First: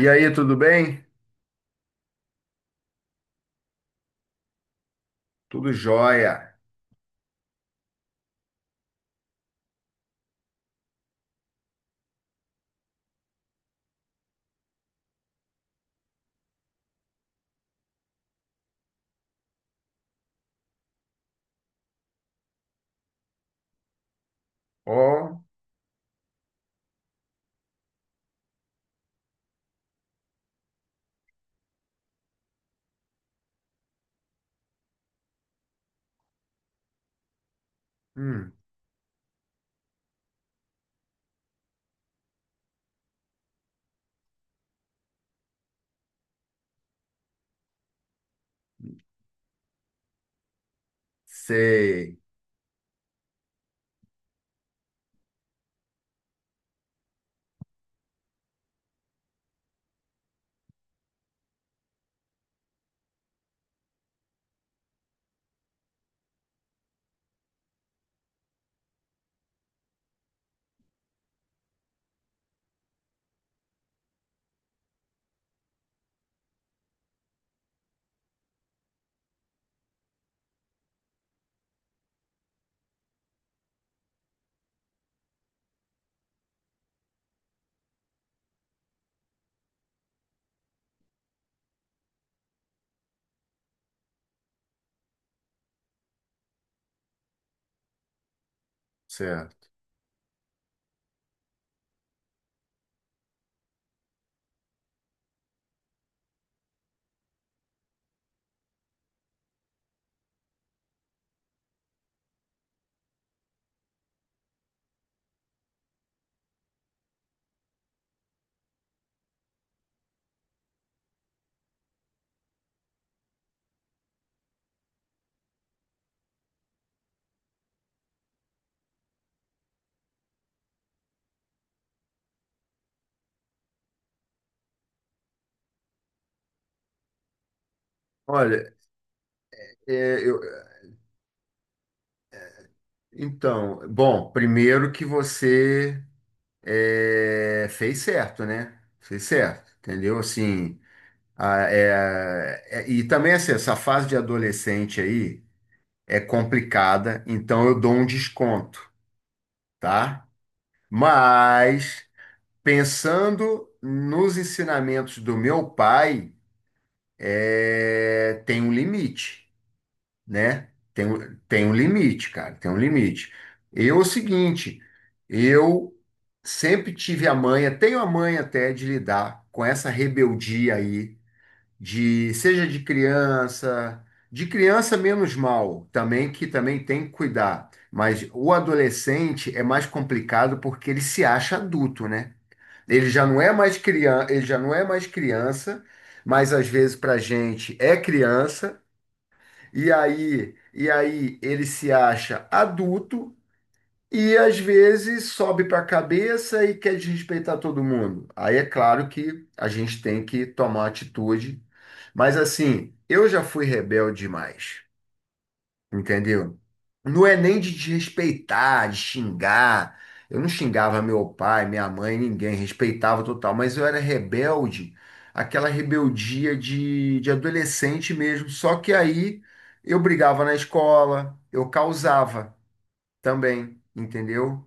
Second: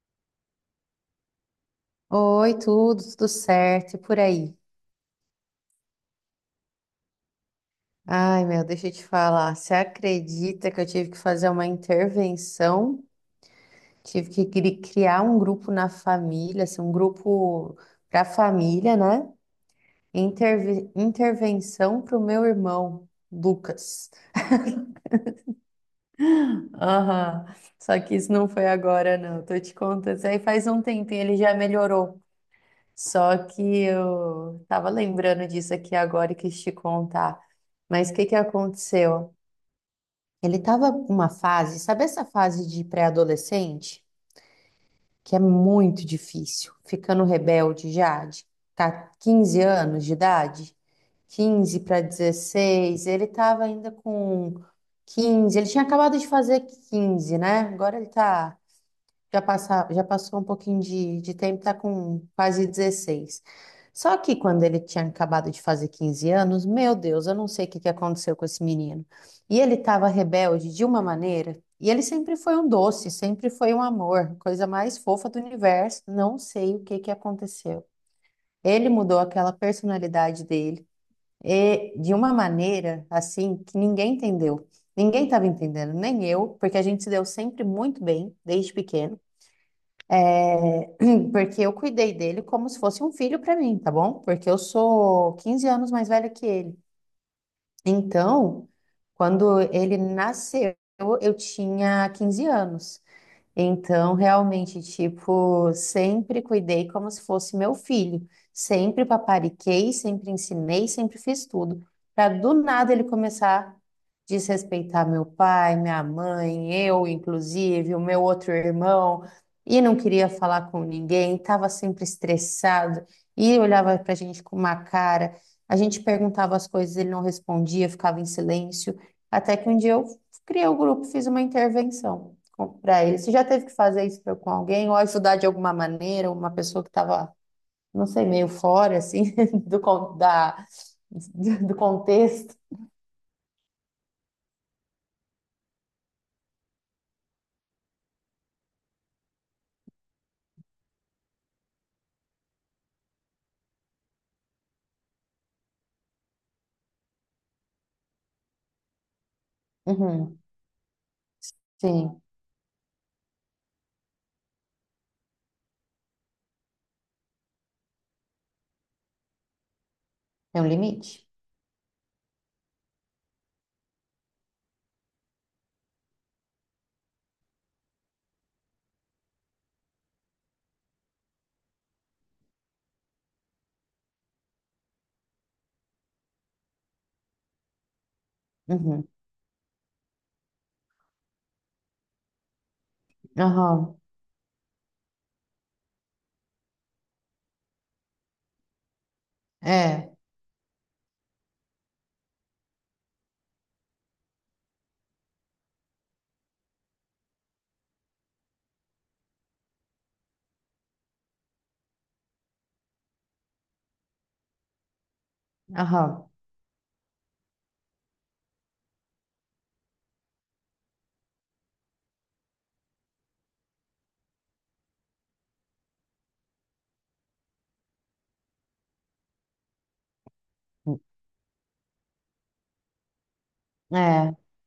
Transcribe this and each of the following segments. E aí, tudo bem? Oi, tudo, tudo certo, e por aí? Tudo jóia. Ai, meu, deixa eu te falar. Você acredita que eu tive que fazer uma intervenção? Tive que criar um grupo na família, assim, um grupo para família, né? Intervenção para o meu irmão, Lucas. Ó, Aham, só que isso não foi agora, não. Tô te contando. Isso aí faz um tempinho, ele já melhorou. Só que eu tava lembrando disso aqui agora e quis te contar. Mas o que que hum, aconteceu? Ele estava numa fase, sabe essa fase de pré-adolescente? Que é muito difícil, ficando rebelde já, de 15 anos de idade, 15 para sei, 16, ele estava ainda com 15, ele tinha acabado de fazer 15, né? Agora ele está já, já passou um pouquinho de tempo, tá com quase 16. Só que quando ele tinha acabado de fazer 15 anos, meu Deus, eu não sei o que que aconteceu com esse menino. E ele estava rebelde de uma maneira, e ele sempre foi um doce, sempre foi um amor, coisa mais fofa do universo. Não sei o que que aconteceu. Ele mudou aquela personalidade dele, e de uma maneira assim que ninguém entendeu. Ninguém estava entendendo, nem eu, porque a gente se deu sempre muito bem desde pequeno. Sim, porque eu cuidei dele como se fosse um filho para mim, tá bom? Porque eu sou 15 anos mais velha que ele. Então, quando certo. ele nasceu, eu tinha 15 anos. Então, realmente, tipo, sempre cuidei como se fosse meu filho. Sempre papariquei, sempre ensinei, sempre fiz tudo. Para do nada ele começar a desrespeitar meu pai, minha mãe, eu, inclusive, o meu outro irmão, e não queria falar com ninguém, estava sempre estressado e olhava para a gente com uma cara. A gente perguntava as coisas, ele não respondia, ficava em silêncio. Até que um dia eu criei o grupo, fiz uma intervenção comprar ele. Você já teve que fazer isso pra- com alguém ou ajudar de alguma maneira uma pessoa que estava, não sei, meio Olha, fora assim do con- eu, da do contexto? então, bom, primeiro que você fez certo, né? Fez certo, entendeu? Assim, e também assim, essa fase de adolescente aí é complicada, então eu dou um desconto, tá? Uhum, Mas sim, pensando nos ensinamentos do meu pai. É, tem um limite, tem um né? Tem, limite. um- tem um limite, cara, tem um limite. Eu, é o seguinte, eu sempre tive a manha, tenho a manha até de lidar com essa rebeldia aí, de seja de criança menos mal, também que também tem que cuidar. Mas o Uhum. adolescente é mais complicado porque ele se acha adulto, né? Ele já não é mais Aham. criança, ele já não é mais criança, mas às vezes para gente é criança, e É. aí, e aí ele se acha adulto e às vezes sobe para a cabeça e quer desrespeitar todo mundo. Aí é claro que a gente tem que tomar atitude, mas assim, eu já fui rebelde demais. Aham. Entendeu? Não é nem de desrespeitar, de xingar. Eu não xingava meu pai, minha mãe, ninguém, respeitava total, mas eu era rebelde, aquela rebeldia de adolescente mesmo. Só que aí eu brigava na escola, eu causava também, É. entendeu?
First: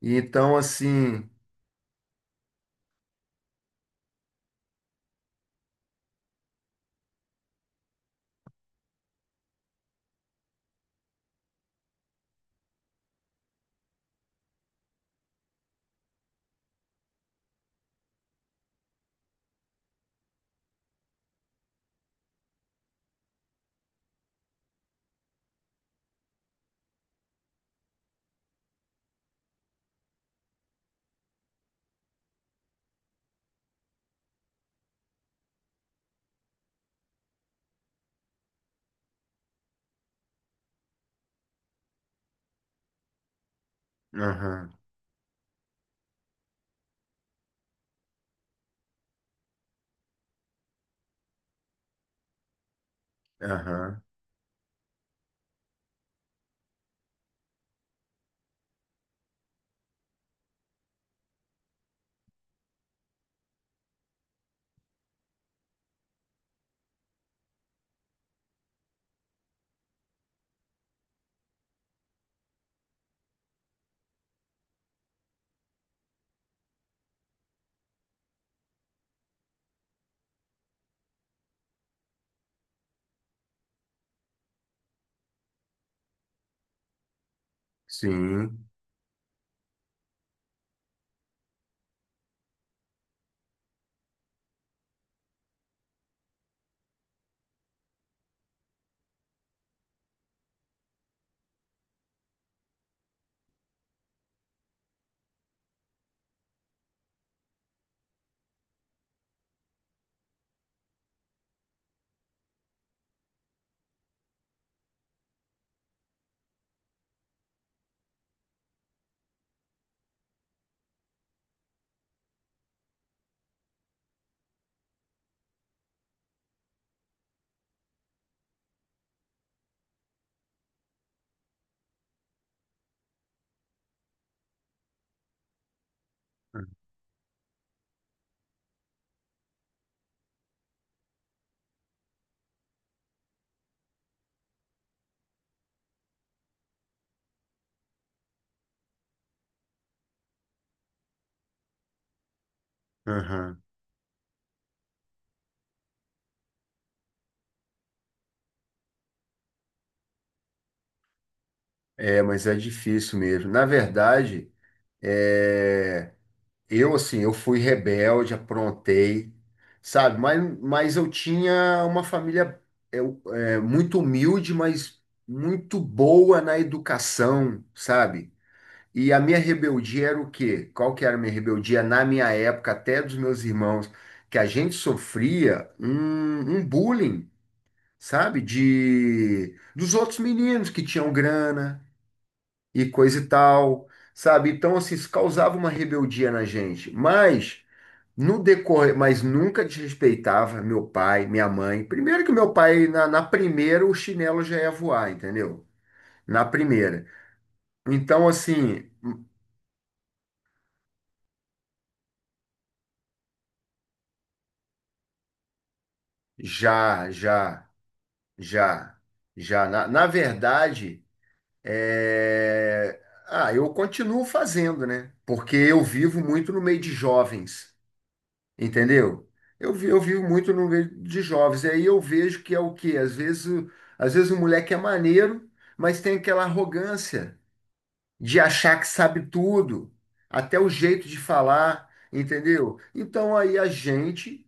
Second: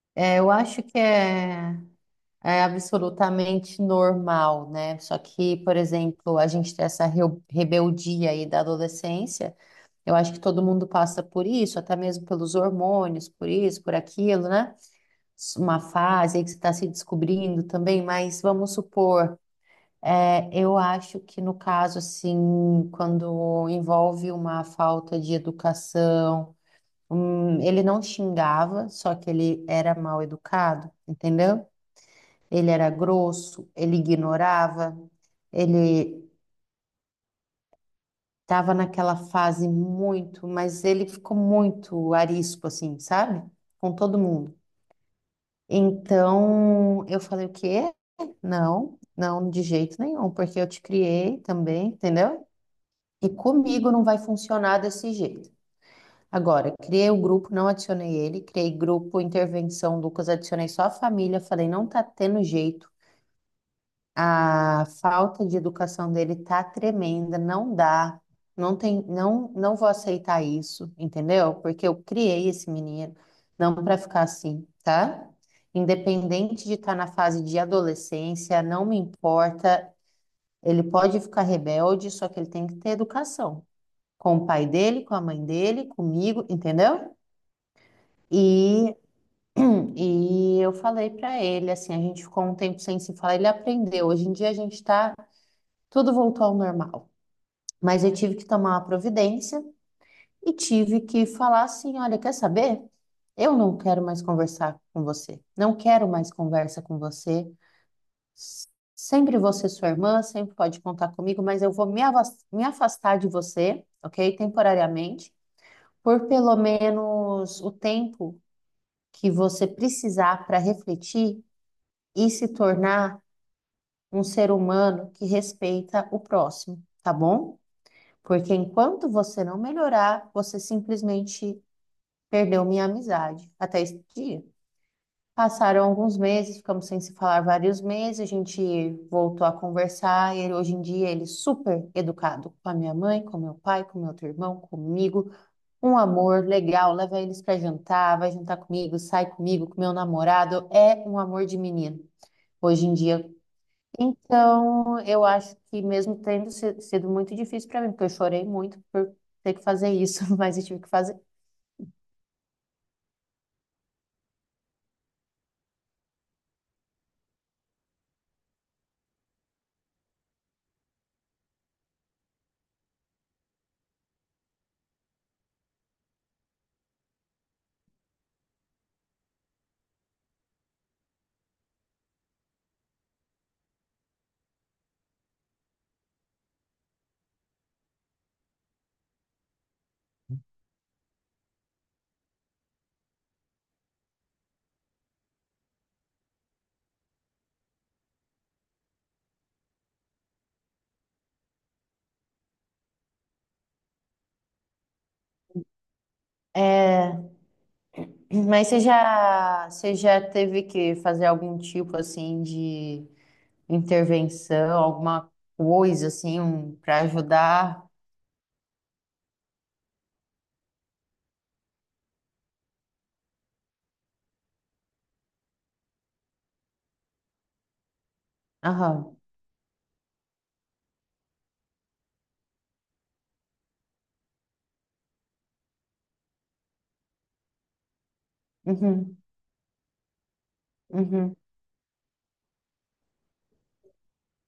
E É, eu então, acho que assim. é, é absolutamente normal, né? Só que, por exemplo, a gente tem essa rebeldia aí da adolescência. Eu acho que todo mundo passa por isso, até mesmo pelos hormônios, por isso, por aquilo, né? Uma fase aí que você está se descobrindo também, mas vamos supor, é, eu acho que no caso, assim, quando envolve uma falta de educação, ele não xingava, só que ele era mal educado, entendeu? Ele era grosso, ele ignorava, ele estava naquela fase muito, mas ele ficou muito arisco, assim, sabe? Com todo mundo. Aham, Então, eu falei o quê? Não, não de jeito nenhum, porque eu te criei também, entendeu? E comigo aham, não vai funcionar desse jeito. Agora, criei o grupo, não adicionei ele, criei grupo, intervenção, Lucas, adicionei só a família, falei, não tá tendo jeito. A falta de educação dele tá tremenda, não dá. Não tem, não, não vou aceitar isso, entendeu? Porque eu criei esse menino, não para ficar assim, tá? Independente de estar na fase de adolescência, não me importa. Ele pode ficar rebelde, só que ele tem que ter educação com o pai dele, com a mãe dele, comigo, entendeu? sim. E e eu falei pra ele, assim, a gente ficou um tempo sem se falar, ele aprendeu. Hoje em dia a gente tá, tudo voltou ao normal. Mas eu tive que tomar uma providência e tive que falar assim: olha, quer saber? Eu não quero mais conversar com você. Não quero mais conversa com você. Sempre você, sua irmã, sempre pode contar comigo, mas eu vou me afastar de você, ok? Temporariamente, por pelo menos o tempo que você precisar para refletir e se tornar um ser humano que respeita o próximo, tá bom? Porque enquanto você não melhorar, você simplesmente perdeu minha amizade até esse dia. Passaram alguns meses, ficamos sem se falar vários meses, a gente voltou a conversar. E ele, hoje em dia ele é super educado com a minha mãe, com meu pai, com meu outro irmão, comigo. Um amor legal, leva eles para jantar, vai jantar comigo, sai comigo, com meu namorado. É um amor de menino. Hoje em dia, Aham. então, eu acho que mesmo tendo sido muito difícil para mim, porque eu chorei muito por ter que fazer isso, mas eu tive que fazer. É, mas é difícil mesmo. Na verdade, é. Eu, assim, eu fui rebelde, aprontei, sabe? Mas eu tinha uma família eu, é, muito humilde, mas muito boa na educação, sabe? E a minha rebeldia era o quê? Qual que era a minha rebeldia na minha época, até dos meus irmãos, que a gente sofria um bullying, sabe? De, dos outros meninos que tinham grana e coisa e tal, sabe? Então, assim, isso causava uma rebeldia na gente, mas no decorrer, mas nunca desrespeitava meu pai, minha mãe. Primeiro que meu pai, na primeira, o chinelo já ia voar, entendeu? Na primeira. É, Então, mas assim, você já teve que fazer algum tipo assim de intervenção, alguma coisa assim um, para já, já, ajudar? já, já. Na verdade, é, ah, eu continuo fazendo, né? Porque eu vivo muito no meio de jovens, Aham. entendeu? Eu vivo muito no meio de jovens. E aí eu vejo que é o quê? Às vezes o moleque é maneiro, mas tem aquela arrogância, de achar que Uhum. sabe tudo, até o jeito de Uhum. falar, entendeu? Então aí a gente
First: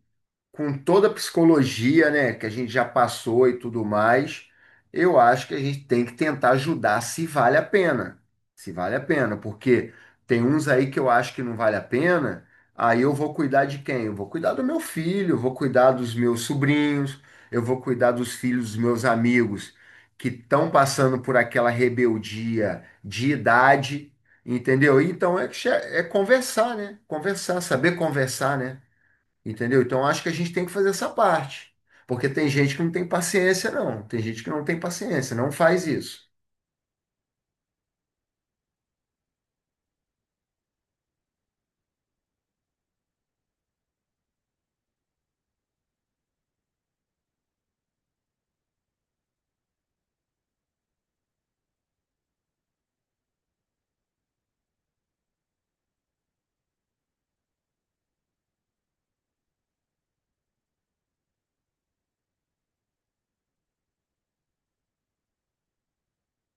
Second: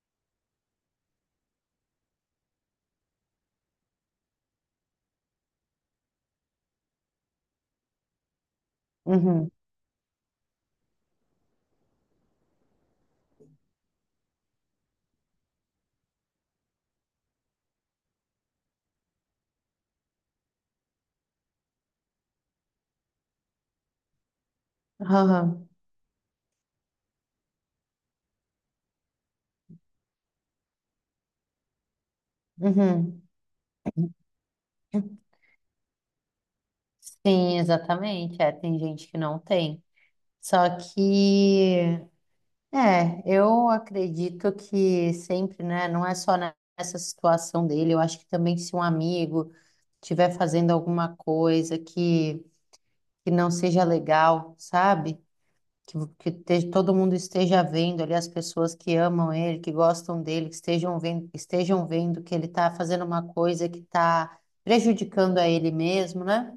com toda a psicologia, né, que a gente já passou e tudo mais, eu acho que a gente tem que tentar ajudar se vale a pena. Se vale a pena, Uhum. porque tem uns aí que eu acho que não vale a pena, aí eu vou cuidar de quem? Eu vou cuidar do meu filho, eu vou cuidar dos meus sobrinhos, eu vou cuidar dos filhos dos meus amigos que estão passando por aquela rebeldia de idade, entendeu? Então é, che- Aham. é conversar, né? Conversar, saber conversar, né? Entendeu? Então acho que a gente tem que fazer essa parte. Porque tem gente que não tem Uhum. paciência, não. Tem gente que não tem paciência, não faz isso. Sim, exatamente. É, tem gente que não tem. Só que, é, eu acredito que sempre, né? Não é só nessa situação dele. Eu acho que também se um amigo estiver fazendo alguma coisa que não seja legal, sabe? Que todo mundo esteja vendo ali as pessoas que amam ele, que gostam dele, que estejam vendo que ele está fazendo uma coisa que está prejudicando a ele mesmo, né?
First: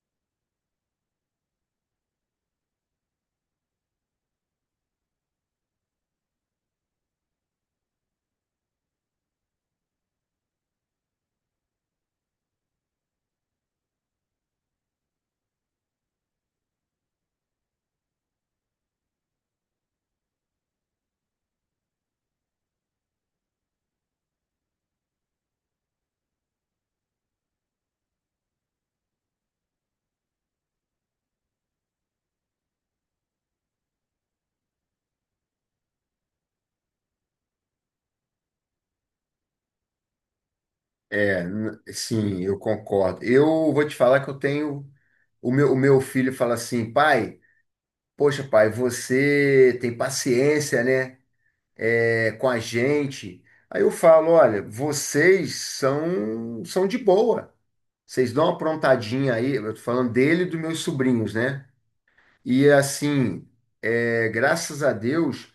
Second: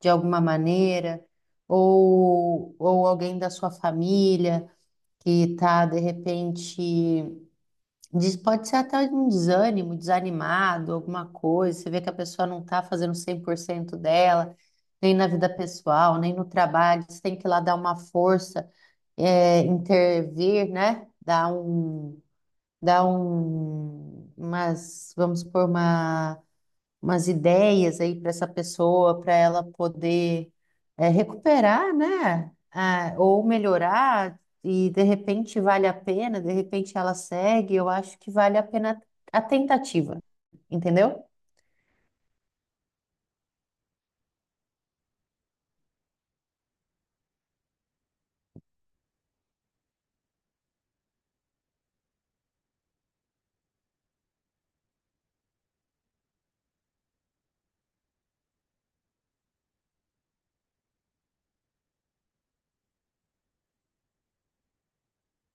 De alguma maneira, ou alguém da sua família que tá de repente, diz pode ser até um desânimo, desanimado, alguma coisa, você vê que a pessoa não tá fazendo 100% dela, nem na vida pessoal, nem no trabalho, você tem que ir lá dar uma força, é, intervir, né? Dar um, umas, vamos supor, uma umas ideias aí para essa pessoa, para ela poder, é, recuperar, né? Ah, ou melhorar, e de repente vale a pena, de repente ela segue, eu acho que vale a pena a tentativa, entendeu? Sim, eu concordo. Eu vou te falar que eu tenho. O meu filho fala assim, pai, poxa, pai, você tem paciência, né? É, com a gente. Aí eu falo, olha, vocês são, são de boa. Vocês dão uma aprontadinha aí, eu tô falando dele e dos meus sobrinhos, né? E assim, é, graças a Deus.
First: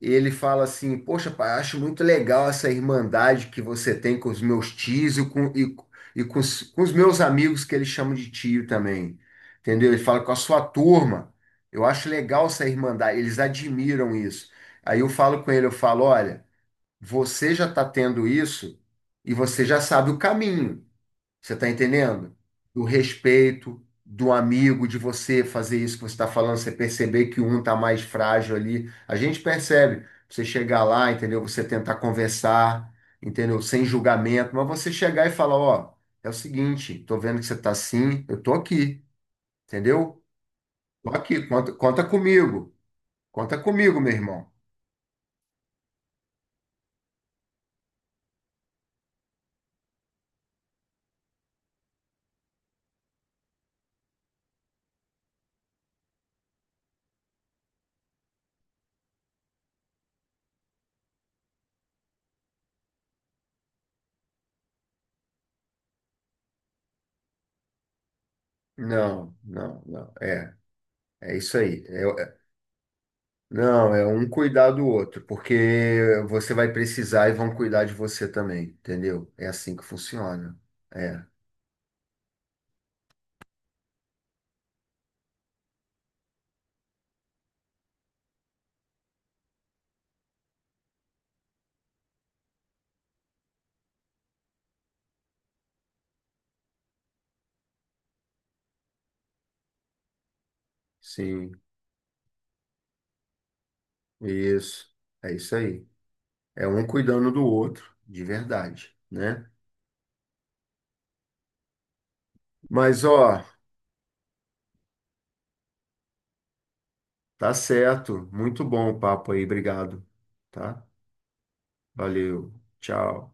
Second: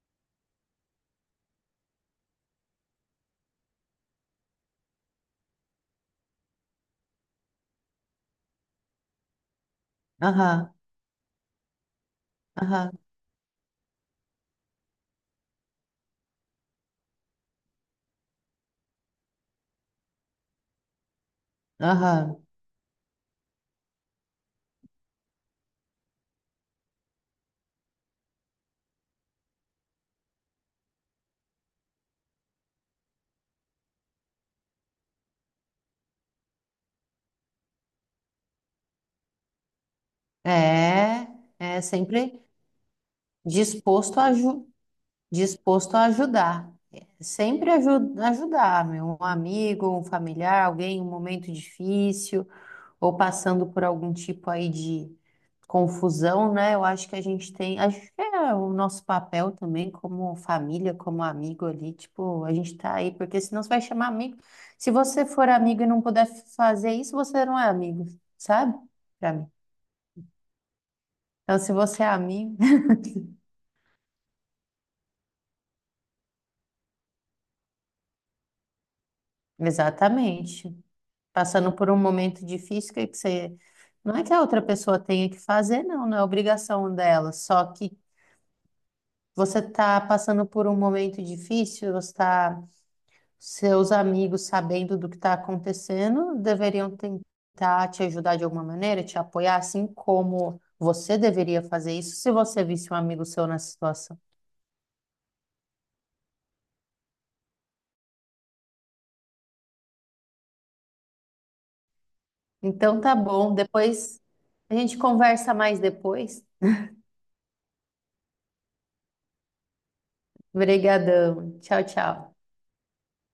Ele fala assim: poxa, pai, acho muito legal essa irmandade que você tem com os meus tios e com os meus amigos, que eles chamam de tio também. Entendeu? Ele fala com a sua Aham, turma. Eu acho legal essa aham, irmandade, eles admiram isso. Aí eu falo com ele: eu falo, olha, você já está tendo isso e você já sabe o caminho. Você está entendendo? aham. Do respeito, do amigo, de você fazer isso que você está falando, você perceber que um está mais frágil ali. A gente percebe. Você chegar lá, entendeu? Você tentar conversar, entendeu? Sem julgamento, mas você chegar e falar, ó, é o seguinte, tô vendo que você tá assim, eu tô aqui, entendeu? Tô É, aqui, conta, é conta sempre comigo, conta comigo, meu disposto a, irmão. aju disposto a ajudar. Sempre ajudar, meu, um amigo, um familiar, alguém em um momento difícil, ou passando por algum tipo aí de confusão, né? Eu acho que a gente tem, acho que é o nosso papel também como família, como amigo ali, tipo, a gente tá aí, porque senão você vai chamar amigo. Se você for amigo e não puder fazer isso, você não é amigo, sabe? Pra Não, mim. não, não. É, é isso Então, se aí. você é É, amigo, não, é um cuidar do outro, porque você vai precisar e vão cuidar de você também, entendeu? É assim que funciona. exatamente. É, Passando por um momento difícil, que você, não é que a outra pessoa tenha que fazer, não, não é obrigação dela, só que você está passando por um momento difícil, você está, seus amigos, sabendo do que está acontecendo, deveriam tentar te ajudar de alguma maneira, te apoiar, assim como você sim, deveria fazer isso se você visse um amigo seu nessa situação. isso. É isso aí. É um cuidando do outro, de verdade, né? Então Mas, tá ó, bom, depois a gente conversa mais depois. tá certo. Muito bom o papo aí, obrigado, tá? Obrigadão. Tchau, tchau. Valeu, tchau.